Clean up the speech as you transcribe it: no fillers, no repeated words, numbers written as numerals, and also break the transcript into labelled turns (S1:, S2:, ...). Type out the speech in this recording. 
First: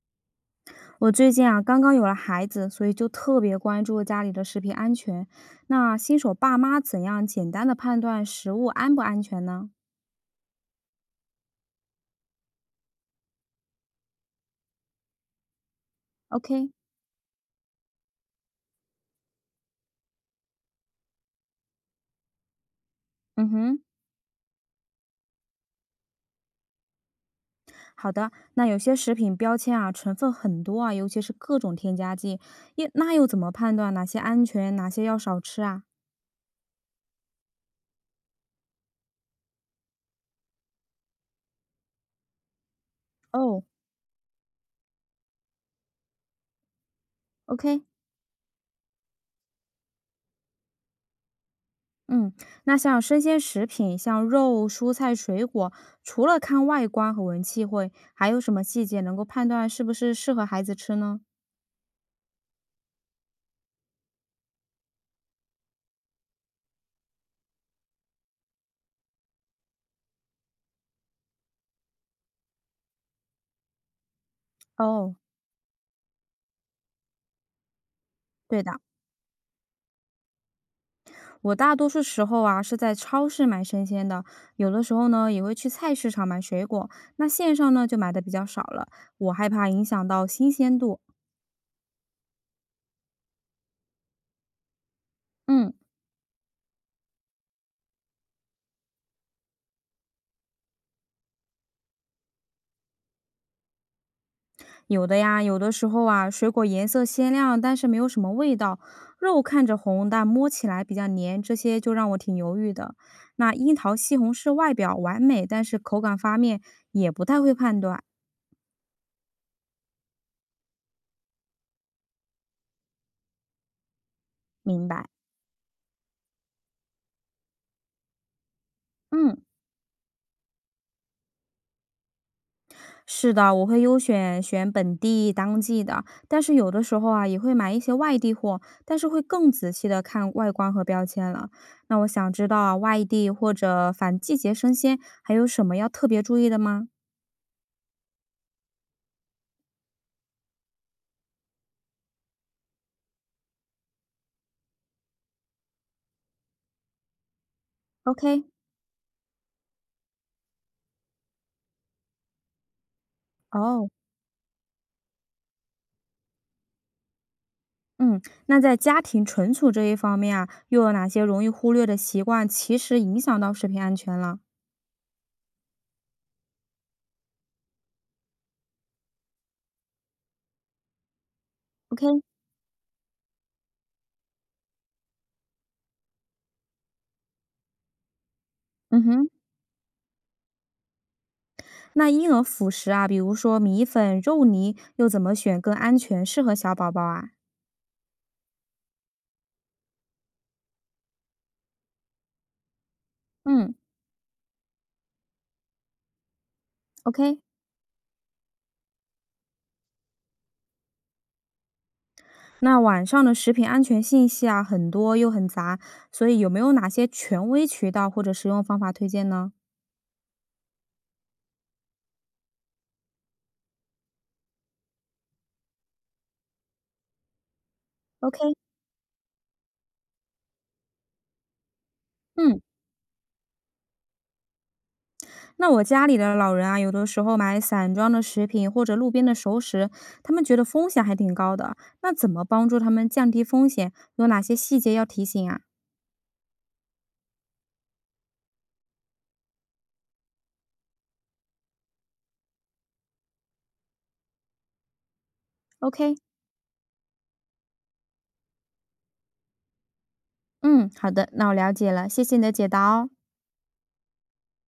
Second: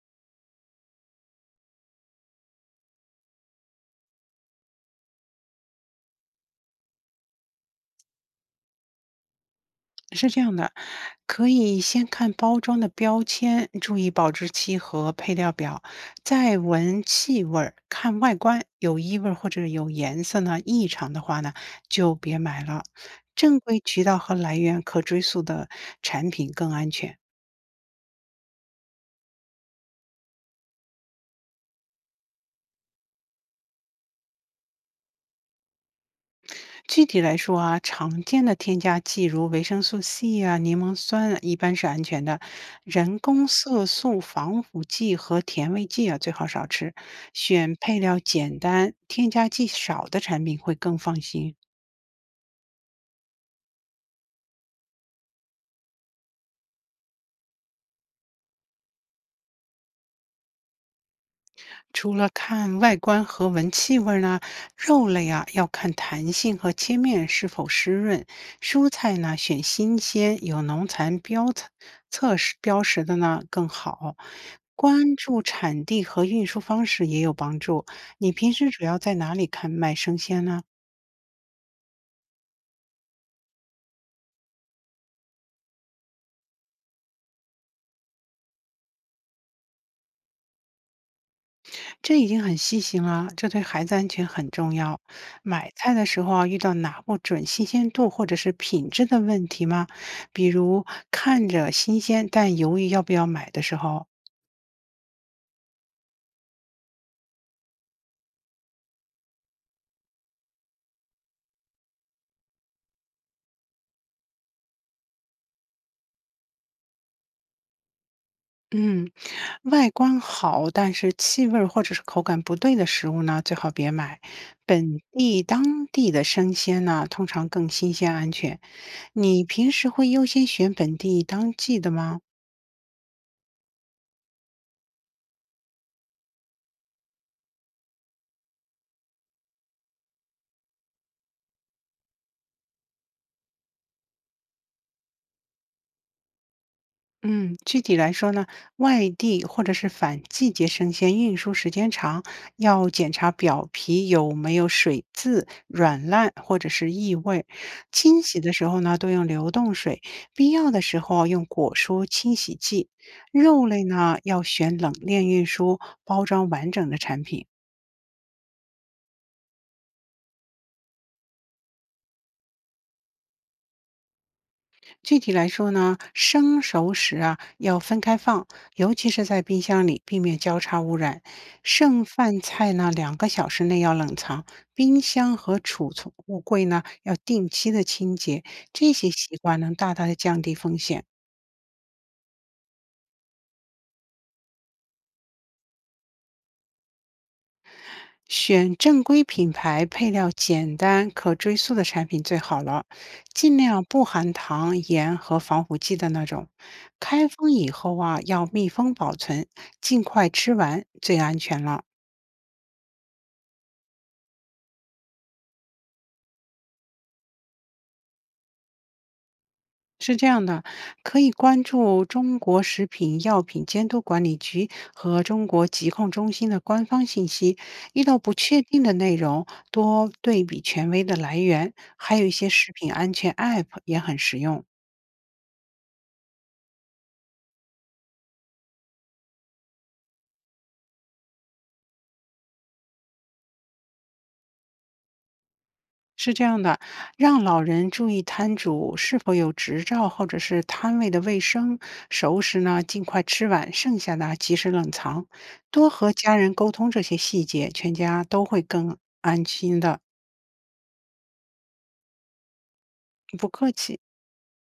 S1: 我最近啊，刚刚有了孩子，所以就特别关注家里的食品安全。那新手爸妈怎样简单的判断食物安不安全呢
S2: 是这样的，可以先看包装的标签，注意保质期和配料表，再
S1: ？OK。
S2: 闻气味儿，看外观，有异味儿或者有颜色呢异常的话呢，就别买了。
S1: 嗯
S2: 正规
S1: 哼。
S2: 渠道和来源可追溯的产品更安全。
S1: 好的。那有些食品标签啊，成分很多啊，尤其是各种添加剂，又怎么判断哪些安全，哪些要少吃啊？
S2: 具体来说啊，常见的添加剂如维生素 C 啊、柠檬酸啊一般是安全的，人工
S1: 哦
S2: 色素、防腐剂和甜味剂啊最好少吃，选
S1: ，OK。
S2: 配料简单、添加剂少的产品会更放心。
S1: 嗯。那像生鲜食品，像肉、蔬菜、水果，除了看外观和闻气味，还有什么细节能够判断是不是适合孩子吃呢？
S2: 除了看外观和闻气味儿呢，肉类啊要看弹性和切面是否湿润，蔬菜呢选新鲜、有农残标测标识的呢更好。
S1: 哦，
S2: 关注产地和运输方式也有帮助。你平
S1: 对
S2: 时
S1: 的，
S2: 主要在哪里看卖生鲜呢？
S1: 我大多数时候啊是在超市买生鲜的，有的时候呢也会去菜市场买水果。那线上呢就买的比较少了，我害怕影响到新鲜度。
S2: 这已经很细心了，这对孩子安全很重要。买
S1: 嗯。
S2: 菜的时候啊，遇到拿不准新鲜度或者是品质的问题吗？比如看着新鲜，但犹豫要不要买的时候，
S1: 有的呀，有的时候啊，水果颜色鲜亮，但是没有什么味道，肉看着红，但摸起来比较黏，这些就让我挺犹豫的。那樱桃、西红柿外表完美，但是口感方面也不太会判断。
S2: 嗯，外观好，但是气味儿或者是口感不对的食物呢，最好别买。
S1: 明
S2: 本
S1: 白。
S2: 地当地的生鲜呢，通常更新鲜安全。
S1: 嗯。
S2: 你平时会优先选本地当季的吗？
S1: 是的，我会优选本地当季的，但是有的时候啊，也会买一些外地货，但是会更仔细的看外观和标签了。那我想知道啊，外地或者反季节生鲜还有什么要特别注意的吗
S2: 嗯，具体来说呢，外地或者是反季节生鲜运输时间长，要检查表皮有没有水渍、软烂或者是异味。清洗
S1: ？OK。
S2: 的时候呢，多用流动水，必要的时候啊用果蔬清洗剂。肉类
S1: 哦。
S2: 呢，要选冷链运输，包装完整的产品。
S1: 嗯。那在家庭存储这一方面啊，又有哪些容易忽略的习惯，其实影响到食品安全了
S2: 具体来说呢，生熟食啊要分开放，尤其是在冰箱里，避免交叉污染。
S1: ？OK。
S2: 剩饭菜呢，2个小时内要冷藏，冰箱和储存物柜呢要定期的清洁。这
S1: 嗯
S2: 些
S1: 哼。
S2: 习惯能大大的降低风险。
S1: 那婴儿辅食啊，比如说米粉、肉泥，又怎么选更安全，适合小宝宝啊？
S2: 选正规品牌、配料简单、可追溯的产品最好了，尽
S1: 嗯
S2: 量不含糖、盐和防腐剂的那种。开
S1: ，OK。
S2: 封以后啊，要密封保存，尽快吃完最安全了。
S1: 那网上的食品安全信息啊，很多又很杂，所以有没有哪些权威渠道或者食用方法推荐呢
S2: 是这样的，可以关注中国食品药品监督管理局和中国疾控中心的官方信息。遇到不
S1: ？OK。
S2: 确定的内容，多对比权威的来源，还有一些
S1: 嗯。
S2: 食品安全 App 也很实用。
S1: 那我家里的老人啊，有的时候买散装的食品或者路边的熟食，他们觉得风险还挺高的。那怎么帮助他们降低风险？有哪些细节要提醒啊
S2: 是这样的，让老人注意摊主是否有执照或者是摊位的卫生，熟食呢尽快吃完，剩下的及时冷藏，多和
S1: ？OK。
S2: 家人沟通这些细节，全家都会更安心的。
S1: 嗯，好的，那我了解了，谢谢你的解答哦。
S2: 不客气。